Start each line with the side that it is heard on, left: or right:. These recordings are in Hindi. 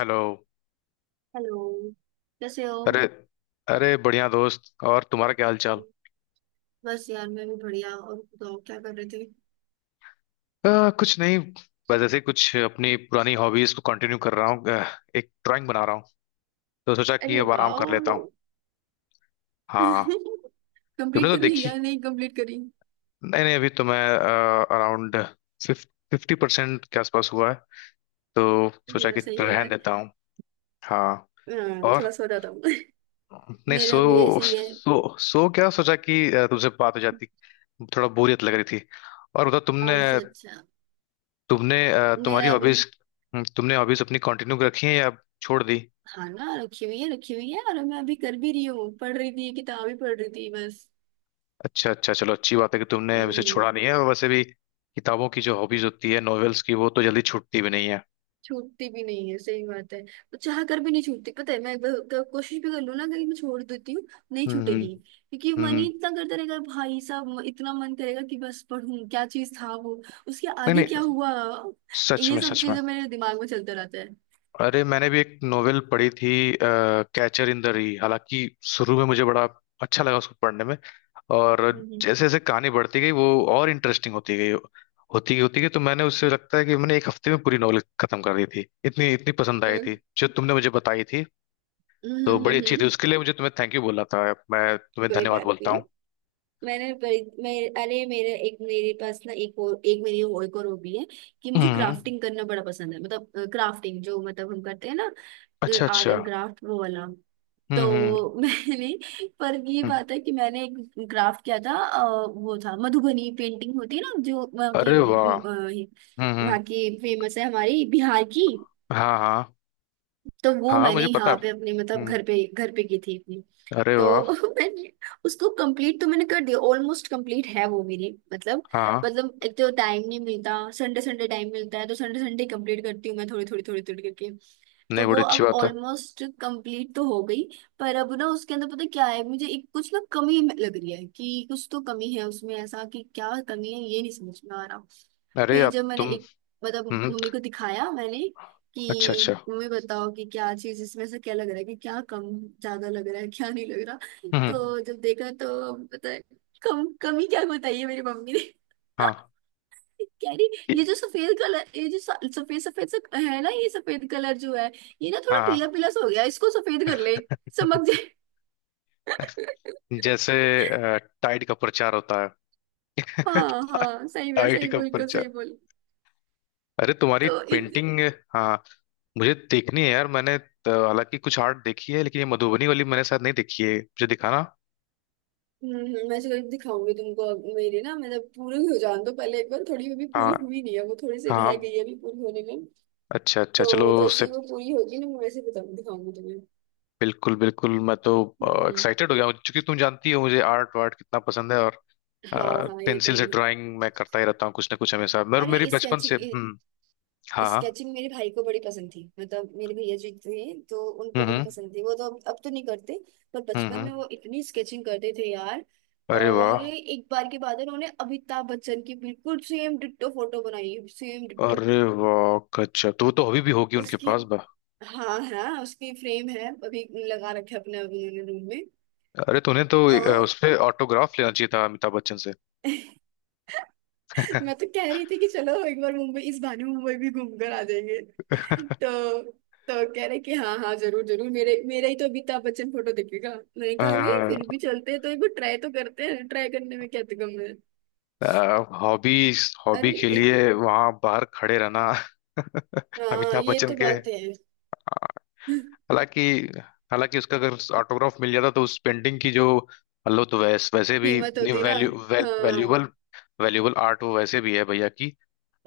left: हेलो।
right: हेलो। कैसे
left: अरे,
right: हो?
left: अरे बढ़िया दोस्त। और तुम्हारा क्या हाल चाल?
right: बस यार, मैं भी बढ़िया। और बताओ क्या कर रहे थे?
left: कुछ नहीं। बस ऐसे ही कुछ अपनी पुरानी हॉबीज को कंटिन्यू कर रहा हूँ एक ड्राइंग बना रहा हूँ। तो सोचा कि
right: अरे
left: अब आराम कर लेता हूँ।
right: वाह।
left: हाँ। तुमने
right: कंप्लीट
left: तो
right: कर ली या
left: देखी।
right: नहीं, कंप्लीट करी?
left: नहीं, नहीं, अभी तो मैं अराउंड 50% के आसपास हुआ है। तो
right: अरे
left: सोचा कि
right: वैसे ही है
left: रहने
right: यार।
left: देता हूँ। हाँ। और।
right: थोड़ा सो जाता हूँ।
left: नहीं, सो
right: मेरा भी ऐसे ही है।
left: सो सो क्या सोचा कि तुमसे बात हो जाती। थोड़ा बोरियत लग रही थी। और बताओ तुमने।
right: अच्छा, अच्छा।
left: तुम्हारी
right: मेरा भी।
left: हॉबीज। तुमने हॉबीज अपनी कंटिन्यू रखी है या छोड़ दी?
right: हाँ ना, रखी हुई है, रखी हुई है और मैं अभी कर भी रही हूँ, पढ़ रही थी, किताब ही पढ़ रही थी बस।
left: अच्छा, अच्छा, चलो अच्छी बात है कि तुमने वैसे
right: हम्म।
left: छोड़ा नहीं है। और वैसे भी किताबों की जो हॉबीज होती है नॉवेल्स की, वो तो जल्दी छूटती भी नहीं है।
right: छूटती भी नहीं है, सही बात है। वो चाह कर भी नहीं छूटती। पता है, मैं एक बार कोशिश भी कर लूँ ना, कहीं मैं छोड़ देती हूँ, नहीं
left: हम्म, हम्म,
right: छूटेगी। क्योंकि मन ही
left: हम्म।
right: इतना करता रहेगा भाई साहब, इतना मन करेगा कि बस पढ़ूं, क्या चीज था वो, उसके
left: नहीं,
right: आगे क्या
left: नहीं।
right: हुआ।
left: सच
right: ये
left: में,
right: सब
left: सच में।
right: चीजें मेरे दिमाग में चलता रहता है।
left: अरे, मैंने भी एक नोवेल पढ़ी थी, कैचर इन द री। हालांकि शुरू में मुझे बड़ा अच्छा लगा उसको पढ़ने में। और
right: हम्म,
left: जैसे जैसे कहानी बढ़ती गई, वो और इंटरेस्टिंग होती गई, होती गई, होती गई। तो मैंने, उससे लगता है कि मैंने एक हफ्ते में पूरी नॉवेल खत्म कर दी थी। इतनी इतनी पसंद आई
right: हम्म,
left: थी जो तुमने मुझे बताई थी।
right: हम्म,
left: तो बड़ी अच्छी थी।
right: हम्म।
left: उसके लिए मुझे तुम्हें थैंक यू बोला था। मैं तुम्हें
right: कोई
left: धन्यवाद
right: बात
left: बोलता
right: नहीं।
left: हूँ।
right: मैं, अरे मेरे एक मेरे पास ना, एक और एक, मेरी और एक और हॉबी है। कि मुझे
left: हम्म।
right: क्राफ्टिंग करना बड़ा पसंद है, मतलब क्राफ्टिंग जो मतलब हम करते हैं ना।
left: अच्छा,
right: आर्ट
left: अच्छा।
right: एंड क्राफ्ट, वो वाला।
left: हम्म, हम्म,
right: तो मैंने, पर ये
left: हम्म।
right: बात है कि मैंने एक ग्राफ किया था। वो था, मधुबनी पेंटिंग होती है ना, जो वहाँ की,
left: अरे वाह। हम्म, हम्म।
right: वहाँ की फेमस है, हमारी बिहार की।
left: हाँ, हाँ।
right: तो वो
left: हाँ, हाँ,
right: मैंने
left: मुझे पता है।
right: यहाँ पे अपने मतलब
left: हम्म।
right: घर पे की थी।
left: अरे
right: तो
left: वाह।
right: मैंने उसको कंप्लीट तो मैंने कर दिया, ऑलमोस्ट कंप्लीट है वो मेरी, मतलब,
left: हाँ, हाँ।
right: मतलब एक तो टाइम नहीं मिलता, संडे संडे टाइम मिलता है तो संडे संडे कंप्लीट करती हूँ मैं, थोड़ी थोड़ी थोड़ी थोड़ी करके। तो
left: नहीं,
right: वो
left: बड़ी अच्छी
right: अब
left: बात है।
right: ऑलमोस्ट कंप्लीट तो हो गई। पर अब ना उसके अंदर पता क्या है, मुझे एक कुछ ना कमी लग रही है, कि कुछ तो कमी है उसमें, ऐसा कि क्या कमी है ये नहीं समझ में आ रहा।
left: अरे
right: फिर
left: आप,
right: जब मैंने
left: तुम।
right: एक, मतलब
left: हम्म।
right: मम्मी को दिखाया मैंने,
left: अच्छा,
right: कि
left: अच्छा।
right: तुम्हें बताओ कि क्या चीज इसमें से क्या लग रहा है, कि क्या कम ज्यादा लग रहा है, क्या नहीं लग रहा।
left: हम्म।
right: तो जब देखा तो पता है, कम कमी क्या बताई है मेरी मम्मी ने।
left: हाँ।
right: कह रही, ये
left: कि-
right: जो सफेद कलर, ये जो सफेद सफेद सा है ना, ये सफेद कलर जो है, ये ना थोड़ा पीला
left: हाँ।
right: पीला सा हो गया, इसको सफेद कर ले, चमक जाए।
left: जैसे टाइड का प्रचार होता है।
right: हाँ, हाँ, सही है,
left: टाइड
right: सही
left: का
right: बिल्कुल सही
left: प्रचार।
right: बोल।
left: अरे तुम्हारी
right: तो इत,
left: पेंटिंग। हाँ, मुझे देखनी है यार। मैंने तो हालांकि कुछ आर्ट देखी है, लेकिन ये मधुबनी वाली मैंने शायद नहीं देखी है। मुझे दिखाना।
right: हम्म, मैं जरूर दिखाऊंगी तुमको, अब मेरी ना मतलब पूरी हो जान दो पहले एक बार, थोड़ी अभी
left: हाँ,
right: पूरी हुई नहीं है वो, थोड़ी सी रह
left: हाँ।
right: गई है अभी पूरी होने में।
left: अच्छा, अच्छा, चलो
right: तो जैसे
left: उसे।
right: ही वो पूरी होगी ना मैं, वैसे बताऊंगी, दिखाऊंगी तुम्हें।
left: बिल्कुल, बिल्कुल, मैं तो
right: हम्म।
left: एक्साइटेड हो गया हूँ, क्योंकि तुम जानती हो मुझे आर्ट वार्ट कितना पसंद है। और
right: हाँ, हाँ, ये तो
left: पेंसिल
right: है
left: से
right: ही।
left: ड्राइंग मैं करता ही रहता हूँ, कुछ ना कुछ हमेशा, मेरे मेरी
right: अरे
left: बचपन से।
right: स्केचिंग,
left: हम्म। हाँ, हाँ,
right: स्केचिंग मेरे भाई को बड़ी पसंद थी, मतलब मेरे भैया जी थे, तो उनको
left: हम्म,
right: बड़ी
left: हम्म,
right: पसंद थी, वो तो अब तो नहीं करते। पर
left: हम्म,
right: बचपन में वो इतनी स्केचिंग करते थे यार।
left: अरे
right: और
left: वाह।
right: एक बार के बाद उन्होंने अमिताभ बच्चन की बिल्कुल सेम डिट्टो फोटो बनाई, सेम डिट्टो।
left: अरे वाह गजब। तो वो तो हॉबी भी होगी उनके
right: उसकी,
left: पास बा
right: हाँ, हाँ, उसकी फ्रेम है अभी, लगा रखे अपने अभी उन्होंने रूम में।
left: अरे तूने तो
right: ओ।
left: उस पे ऑटोग्राफ लेना चाहिए था अमिताभ बच्चन से।
right: मैं तो कह रही थी कि चलो एक बार मुंबई इस बहाने मुंबई भी घूम कर आ जाएंगे। तो तो कह रहे कि हाँ, हाँ, जरूर, जरूर, मेरे मेरा ही तो अमिताभ बच्चन फोटो दिखेगा। मैंने कहा अरे फिर भी चलते हैं तो, एक बार ट्राई तो करते हैं, ट्राई करने में क्या गम है।
left: हॉबी, हॉबी
right: अरे
left: के
right: एक,
left: लिए वहां बाहर खड़े रहना।
right: हाँ
left: अमिताभ
right: ये
left: बच्चन
right: तो
left: के।
right: बात है।
left: हालांकि, हालांकि उसका अगर ऑटोग्राफ मिल जाता तो उस पेंटिंग की जो, मतलब तो वैसे भी,
right: कीमत होती ना। हाँ
left: वैल्यूबल, वैल्यूबल आर्ट वो वैसे भी है भैया की।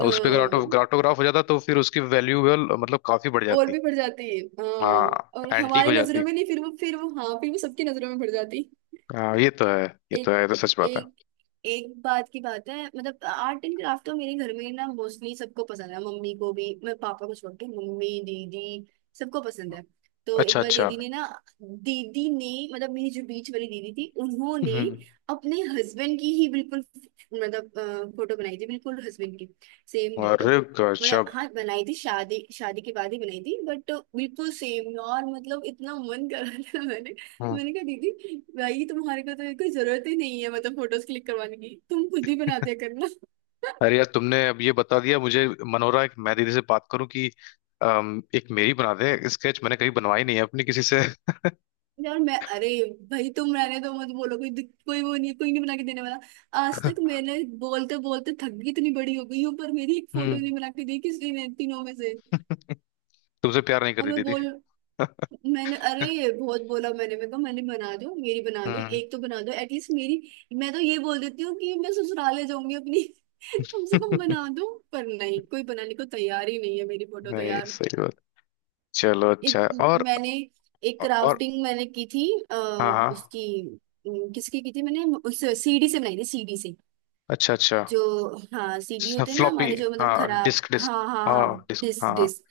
left: और उस पे अगर
right: हाँ।
left: ऑटोग्राफ हो जाता तो फिर उसकी वैल्यूबल मतलब काफी बढ़
right: और
left: जाती।
right: भी बढ़ जाती है। हाँ,
left: हाँ,
right: और
left: एंटीक
right: हमारी
left: हो
right: नजरों
left: जाती।
right: में नहीं, फिर वो हाँ फिर वो सबकी नजरों में बढ़ जाती।
left: हाँ, ये तो है। ये तो
right: एक
left: है, ये तो सच बात है।
right: एक एक बात की बात है मतलब, आर्ट एंड क्राफ्ट तो मेरे घर में ना मोस्टली सबको पसंद है, मम्मी को भी, मैं पापा को छोड़ के, मम्मी, दीदी, सबको पसंद है। तो एक
left: अच्छा,
right: बार
left: अच्छा।
right: दीदी ने ना, दीदी ने मतलब मेरी जो बीच वाली दीदी थी, उन्होंने
left: हम्म।
right: अपने हस्बैंड की ही बिल्कुल, मतलब, फोटो बनाई थी बिल्कुल हस्बैंड की, सेम डिट्टो।
left: अरे
right: मतलब
left: गजब।
right: हाँ, बनाई थी, शादी शादी के बाद ही बनाई थी बट, बिल्कुल सेम यार, मतलब इतना मन कर रहा था मैंने।
left: हम्म।
right: मैंने कहा दीदी, भाई तुम्हारे को तो कोई जरूरत ही नहीं है मतलब फोटोज क्लिक करवाने की, तुम खुद ही बनाते करना।
left: अरे यार, तुमने अब ये बता दिया मुझे। मन हो रहा है कि मैं दीदी से बात करूं कि एक मेरी बना दे स्केच। मैंने कभी बनवाई नहीं है अपनी किसी से।
right: यार मैं, अरे भाई तुम रहने दो, मत बोलो, कोई वो नहीं, कोई नहीं बना के देने वाला। आज तक मैंने, बोलते बोलते थक गई, इतनी बड़ी हो गई हूँ, पर मेरी एक फोटो
left: हम्म।
right: नहीं बना के दी किसी ने तीनों में से।
left: तुमसे प्यार नहीं
right: और
left: करती
right: मैं
left: दीदी।
right: बोल, मैंने, अरे बहुत बोला मैंने, मैं कहा मैंने, बना दो मेरी, बना दो
left: हम्म।
right: एक तो, बना दो एटलीस्ट मेरी। मैं तो ये बोल देती हूँ कि मैं ससुराल ले जाऊंगी अपनी, कम से कम बना दो, पर नहीं कोई बनाने को तैयार ही नहीं है मेरी फोटो तो
left: नहीं,
right: यार।
left: सही बात। चलो अच्छा है।
right: एक,
left: और।
right: मैंने, एक
left: और।
right: क्राफ्टिंग मैंने की थी। आ,
left: हाँ, हाँ।
right: उसकी, किसकी की थी मैंने, उस सीडी से बनाई थी, सीडी से,
left: अच्छा, अच्छा।
right: जो, हाँ सीडी होते हैं ना
left: फ्लॉपी।
right: हमारे जो मतलब
left: हाँ,
right: खराब,
left: डिस्क, डिस्क।
right: हाँ, हाँ, हाँ,
left: हाँ, डिस्क,
right: डिस्क,
left: हाँ, हाँ।
right: डिस्क।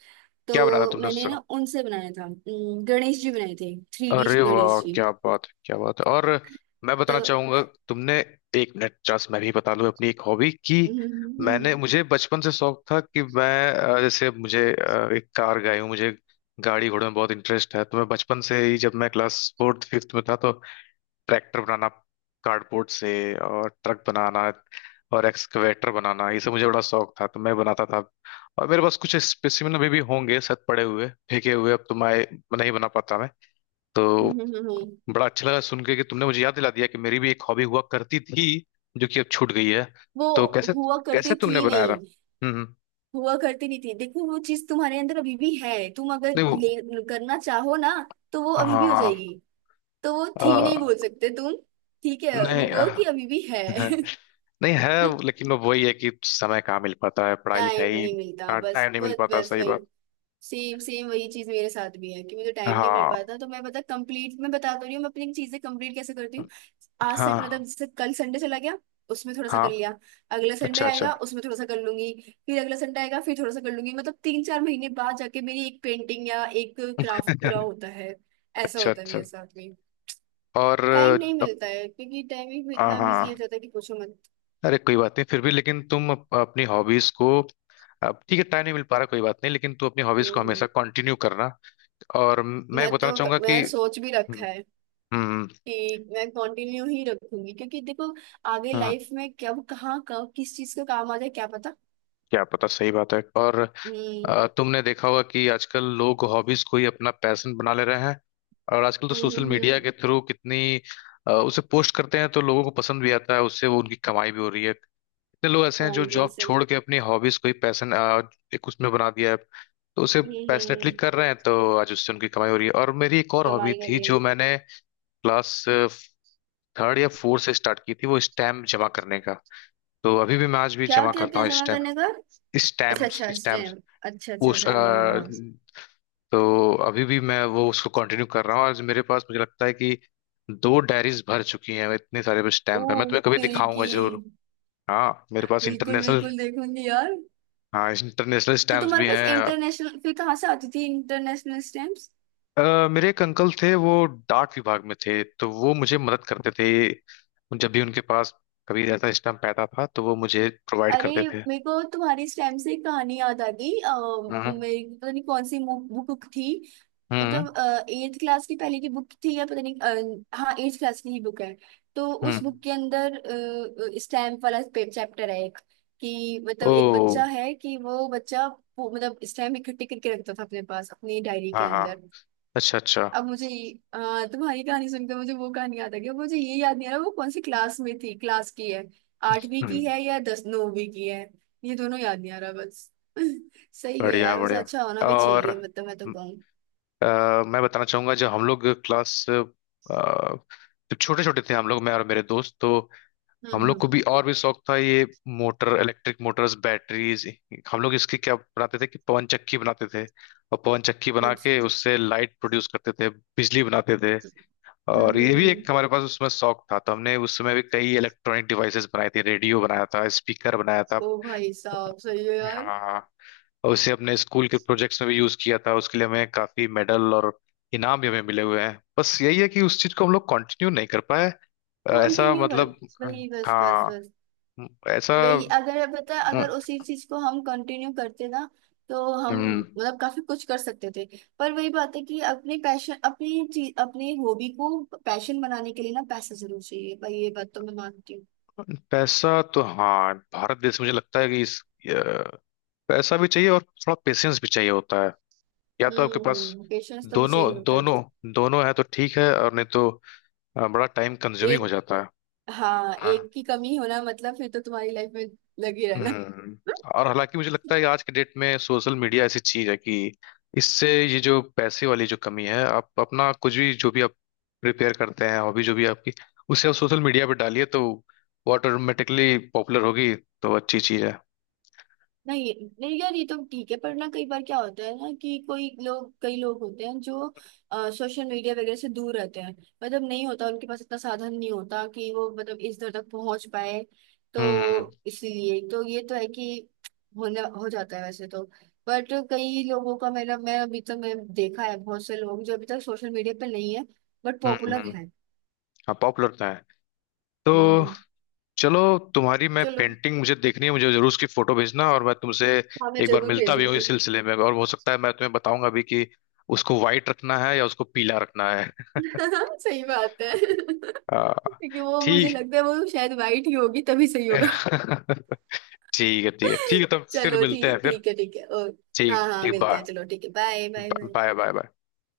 left: क्या बनाया था
right: तो
left: तुमने
right: मैंने
left: उससे?
right: ना उनसे बनाया था, गणेश जी बनाए थे, 3D
left: अरे वाह,
right: गणेश जी।
left: क्या बात है, क्या बात है। और मैं
right: तो
left: बताना चाहूंगा। तुमने, एक मिनट, चांस मैं भी बता लूं अपनी एक हॉबी कि मैंने मुझे बचपन से शौक था कि मैं, जैसे मुझे, एक कार गाड़ी हूँ, मुझे गाड़ी घोड़े में बहुत इंटरेस्ट है। तो मैं बचपन से ही जब मैं क्लास फोर्थ फिफ्थ में था, तो ट्रैक्टर बनाना कार्डबोर्ड से, और ट्रक बनाना, और एक्सकवेटर बनाना, ये सब मुझे बड़ा शौक था। तो मैं बनाता था। और मेरे पास कुछ स्पेसिमेन अभी भी होंगे शायद, पड़े हुए फेंके हुए। अब तो मैं नहीं बना पाता मैं। तो बड़ा अच्छा लगा सुन के कि तुमने मुझे याद दिला दिया कि मेरी भी एक हॉबी हुआ करती थी, जो कि अब छूट गई है।
right: वो
left: तो कैसे,
right: हुआ करती
left: कैसे तुमने
right: थी
left: बनाया था?
right: नहीं,
left: हम्म,
right: हुआ करती नहीं थी, देखो वो चीज तुम्हारे अंदर अभी भी है, तुम अगर
left: नहीं, वो,
right: ले, करना चाहो ना तो वो अभी भी हो
left: हाँ,
right: जाएगी। तो वो थी नहीं
left: आ,
right: बोल सकते तुम, ठीक है वो
left: नहीं,
right: कहो कि अभी भी है।
left: आ, नहीं है। लेकिन वो वही है कि समय कहाँ मिल पाता है, पढ़ाई
right: टाइम
left: लिखाई।
right: नहीं मिलता, बस,
left: टाइम नहीं मिल
right: बस,
left: पाता,
right: बस
left: सही बात।
right: वही। सेम सेम वही चीज मेरे साथ भी है कि मुझे टाइम नहीं मिल
left: हाँ,
right: पाता, तो मैं पता, कंप्लीट, मैं बता तो रही हूँ मैं अपनी चीजें कंप्लीट कैसे करती हूँ। आज मतलब
left: हाँ,
right: जैसे कल संडे चला गया, उसमें थोड़ा सा
left: हाँ।
right: कर लिया। अगला संडे
left: अच्छा,
right: आएगा,
left: अच्छा।
right: उसमें थोड़ा सा कर लूंगी। फिर अगला संडे आएगा, फिर थोड़ा सा कर लूंगी, मतलब 3-4 महीने बाद जाके मेरी एक पेंटिंग या एक क्राफ्ट पूरा होता है। ऐसा
left: अच्छा,
right: होता है
left: अच्छा।
right: मेरे साथ में।
left: और
right: टाइम नहीं मिलता
left: अप-
right: है क्योंकि टाइमिंग भी
left: हाँ,
right: इतना बिजी हो
left: हाँ।
right: जाता है कि पूछो मत।
left: अरे कोई बात नहीं। फिर भी लेकिन तुम अपनी हॉबीज को, अब ठीक है, टाइम नहीं मिल पा रहा, कोई बात नहीं, लेकिन तुम अपनी हॉबीज को
right: हम्म,
left: हमेशा कंटिन्यू करना। और मैं
right: मैं
left: बताना
right: तो,
left: चाहूंगा कि,
right: मैं सोच भी
left: हम्म,
right: रखा है
left: हम्म,
right: कि मैं कंटिन्यू ही रखूंगी क्योंकि देखो, आगे
left: हम्म।
right: लाइफ में कब, कहाँ, कब किस चीज का काम आ जाए क्या पता।
left: क्या पता, सही बात है। और
right: हम्म,
left: तुमने देखा होगा कि आजकल लोग हॉबीज को ही अपना पैशन बना ले रहे हैं। और आजकल तो
right: hmm,
left: social
right: hmm,
left: media
right: hmm.
left: के थ्रू कितनी उसे पोस्ट करते हैं तो लोगों को पसंद भी आता है, उससे वो उनकी कमाई भी हो रही है। कितने लोग ऐसे हैं जो
right: कमाई बड़ी
left: जॉब
right: सही।
left: छोड़ के अपनी हॉबीज को ही पैशन एक उसमें बना दिया है। तो उसे
right: हम्म, हम्म,
left: पैशनेटली कर रहे हैं, तो आज उससे उनकी कमाई हो रही है। और मेरी एक और हॉबी
right: कमाई
left: थी
right: करी है।
left: जो मैंने क्लास थर्ड या फोर्थ से स्टार्ट की थी, वो स्टैम्प जमा करने का। तो अभी भी मैं आज भी
right: क्या,
left: जमा
right: क्या,
left: करता
right: क्या
left: हूँ
right: जमा
left: स्टैम्प,
right: करने का? अच्छा,
left: स्टैम्प्स
right: अच्छा,
left: स्टैम्प्स
right: स्टैम्प, अच्छा, अच्छा,
left: उस
right: अच्छा,
left: अ,
right: हाँ, हाँ, हाँ।
left: तो अभी भी मैं वो उसको कंटिन्यू कर रहा हूँ, और मेरे पास मुझे लगता है कि दो डायरीज भर चुकी हैं, इतने सारे
right: ओ
left: स्टैम्प है। मैं तुम्हें कभी
right: तेरी
left: दिखाऊंगा
right: की।
left: जरूर। हाँ, मेरे पास
right: बिल्कुल,
left: इंटरनेशनल,
right: बिल्कुल, देखूंगी यार।
left: हाँ इंटरनेशनल
right: तो
left: स्टैम्प्स
right: तुम्हारे
left: भी
right: पास
left: हैं।
right: इंटरनेशनल, फिर कहाँ से आती थी इंटरनेशनल स्टैम्प्स?
left: मेरे एक अंकल थे, वो डाक विभाग में थे, तो वो मुझे मदद करते थे। जब भी उनके पास कभी ऐसा स्टैम्प पैदा था, तो वो मुझे प्रोवाइड
right: अरे
left: करते थे।
right: मेरे को तुम्हारी स्लैम से एक कहानी याद आ गई।
left: हम्म,
right: मेरी पता नहीं कौन सी बुक थी,
left: हम्म,
right: मतलब एट्थ क्लास की पहले की बुक थी या पता नहीं। हाँ एट्थ क्लास की ही बुक है। तो उस
left: हम्म।
right: बुक के अंदर स्टैम्प वाला चैप्टर है एक, कि मतलब
left: ओ।
right: एक बच्चा है कि वो बच्चा, वो, मतलब स्टैम्प इकट्ठे करके रखता था अपने पास, अपनी डायरी के
left: हाँ, हाँ।
right: अंदर।
left: अच्छा, अच्छा।
right: अब मुझे ये, तुम्हारी कहानी सुनकर मुझे वो कहानी याद आ गया, मुझे ये याद नहीं आ रहा वो कौन सी क्लास में थी, क्लास की है, आठवीं की
left: हम्म।
right: है या दस, नौवीं की है, ये दोनों याद नहीं आ रहा बस। सही है
left: बढ़िया,
right: यार, वैसे
left: बढ़िया।
right: अच्छा होना भी
left: और
right: चाहिए मतलब, मैं तो कहूँ।
left: अ, मैं बताना चाहूंगा, जब हम लोग क्लास, जब छोटे छोटे थे हम लोग, मैं और मेरे दोस्त, तो हम
right: हम्म,
left: लोग को
right: हम्म,
left: भी और भी शौक था ये मोटर, इलेक्ट्रिक मोटर्स, बैटरीज। हम लोग इसकी क्या बनाते थे कि पवन चक्की बनाते थे, और पवन चक्की बना के
right: अच्छा,
left: उससे लाइट प्रोड्यूस करते थे, बिजली बनाते थे।
right: हम्म,
left: और
right: हम्म,
left: ये भी एक हमारे पास उसमें शौक था। तो हमने उस समय भी कई इलेक्ट्रॉनिक डिवाइसेस बनाए थे, रेडियो बनाया था, स्पीकर बनाया था।
right: ओ भाई साहब सही है यार।
left: हाँ। और उसे अपने स्कूल के प्रोजेक्ट्स में भी यूज किया था। उसके लिए हमें काफी मेडल और इनाम भी हमें मिले हुए हैं। बस यही है कि उस चीज को हम लोग कंटिन्यू नहीं कर पाए। ऐसा
right: कंटिन्यू कर,
left: मतलब,
right: वही, बस, बस,
left: हाँ,
right: बस
left: ऐसा,
right: वही, अगर पता है,
left: अम,
right: अगर उसी चीज को हम कंटिन्यू करते ना, तो हम
left: अम,
right: मतलब काफी कुछ कर सकते थे। पर वही बात है कि अपने पैशन, अपनी चीज, अपने हॉबी को पैशन बनाने के लिए ना पैसा जरूर चाहिए भाई, ये बात तो मैं मानती हूँ।
left: पैसा तो हाँ, भारत देश में मुझे लगता है कि इस, अ, पैसा भी चाहिए और थोड़ा पेशेंस भी चाहिए होता है। या तो आपके
right: हम्म,
left: पास
right: हम्म, पेशेंस तो भी
left: दोनों,
right: चाहिए होता है।
left: दोनों, दोनों है तो ठीक है, और नहीं तो बड़ा टाइम कंज्यूमिंग हो
right: एक,
left: जाता
right: हाँ
left: है।
right: एक की कमी होना मतलब फिर तो तुम्हारी लाइफ में लगी रहना।
left: हम्म। और हालांकि मुझे लगता है कि आज के डेट में सोशल मीडिया ऐसी चीज है कि इससे, ये जो पैसे वाली जो कमी है, आप अपना कुछ भी, जो भी आप प्रिपेयर करते हैं हॉबी जो भी आपकी, उसे आप सोशल मीडिया पर डालिए, तो वो ऑटोमेटिकली पॉपुलर होगी। तो अच्छी चीज है।
right: नहीं, नहीं यार ये तो ठीक है, पर ना कई बार क्या होता है ना, कि कोई लोग, कई लोग होते हैं जो सोशल मीडिया वगैरह से दूर रहते हैं। मतलब नहीं होता, उनके पास इतना साधन नहीं होता कि वो मतलब इस दर तक पहुंच पाए।
left: हम्म,
right: तो इसीलिए तो ये तो है कि होने हो जाता है वैसे तो। बट कई लोगों का मेरा, मैं अभी तक मैं देखा है बहुत से लोग जो अभी तक सोशल मीडिया पे नहीं है, बट
left: हम्म,
right: पॉपुलर
left: हम्म।
right: है।
left: हाँ, पॉपुलर तो है। तो
right: हम्म।
left: चलो, तुम्हारी मैं
right: चलो,
left: पेंटिंग मुझे देखनी है, मुझे जरूर उसकी फोटो भेजना, और मैं तुमसे
right: हाँ मैं
left: एक बार
right: जरूर
left: मिलता भी हूँ
right: भेजूंगी।
left: इस सिलसिले में। और हो सकता है मैं तुम्हें बताऊंगा भी कि उसको व्हाइट रखना है या उसको पीला रखना है।
right: सही बात है। क्योंकि
left: आ,
right: वो मुझे
left: ठीक।
right: लगता है वो शायद वाइट ही होगी तभी सही होगा।
left: ठीक है, ठीक है, ठीक है। तब फिर
right: चलो
left: मिलते हैं
right: ठीक,
left: फिर।
right: ठीक है, ठीक है। और
left: ठीक,
right: हाँ, हाँ,
left: ठीक,
right: मिलते हैं,
left: बाय।
right: चलो ठीक है, bye, bye, bye.
left: Bye, bye, bye.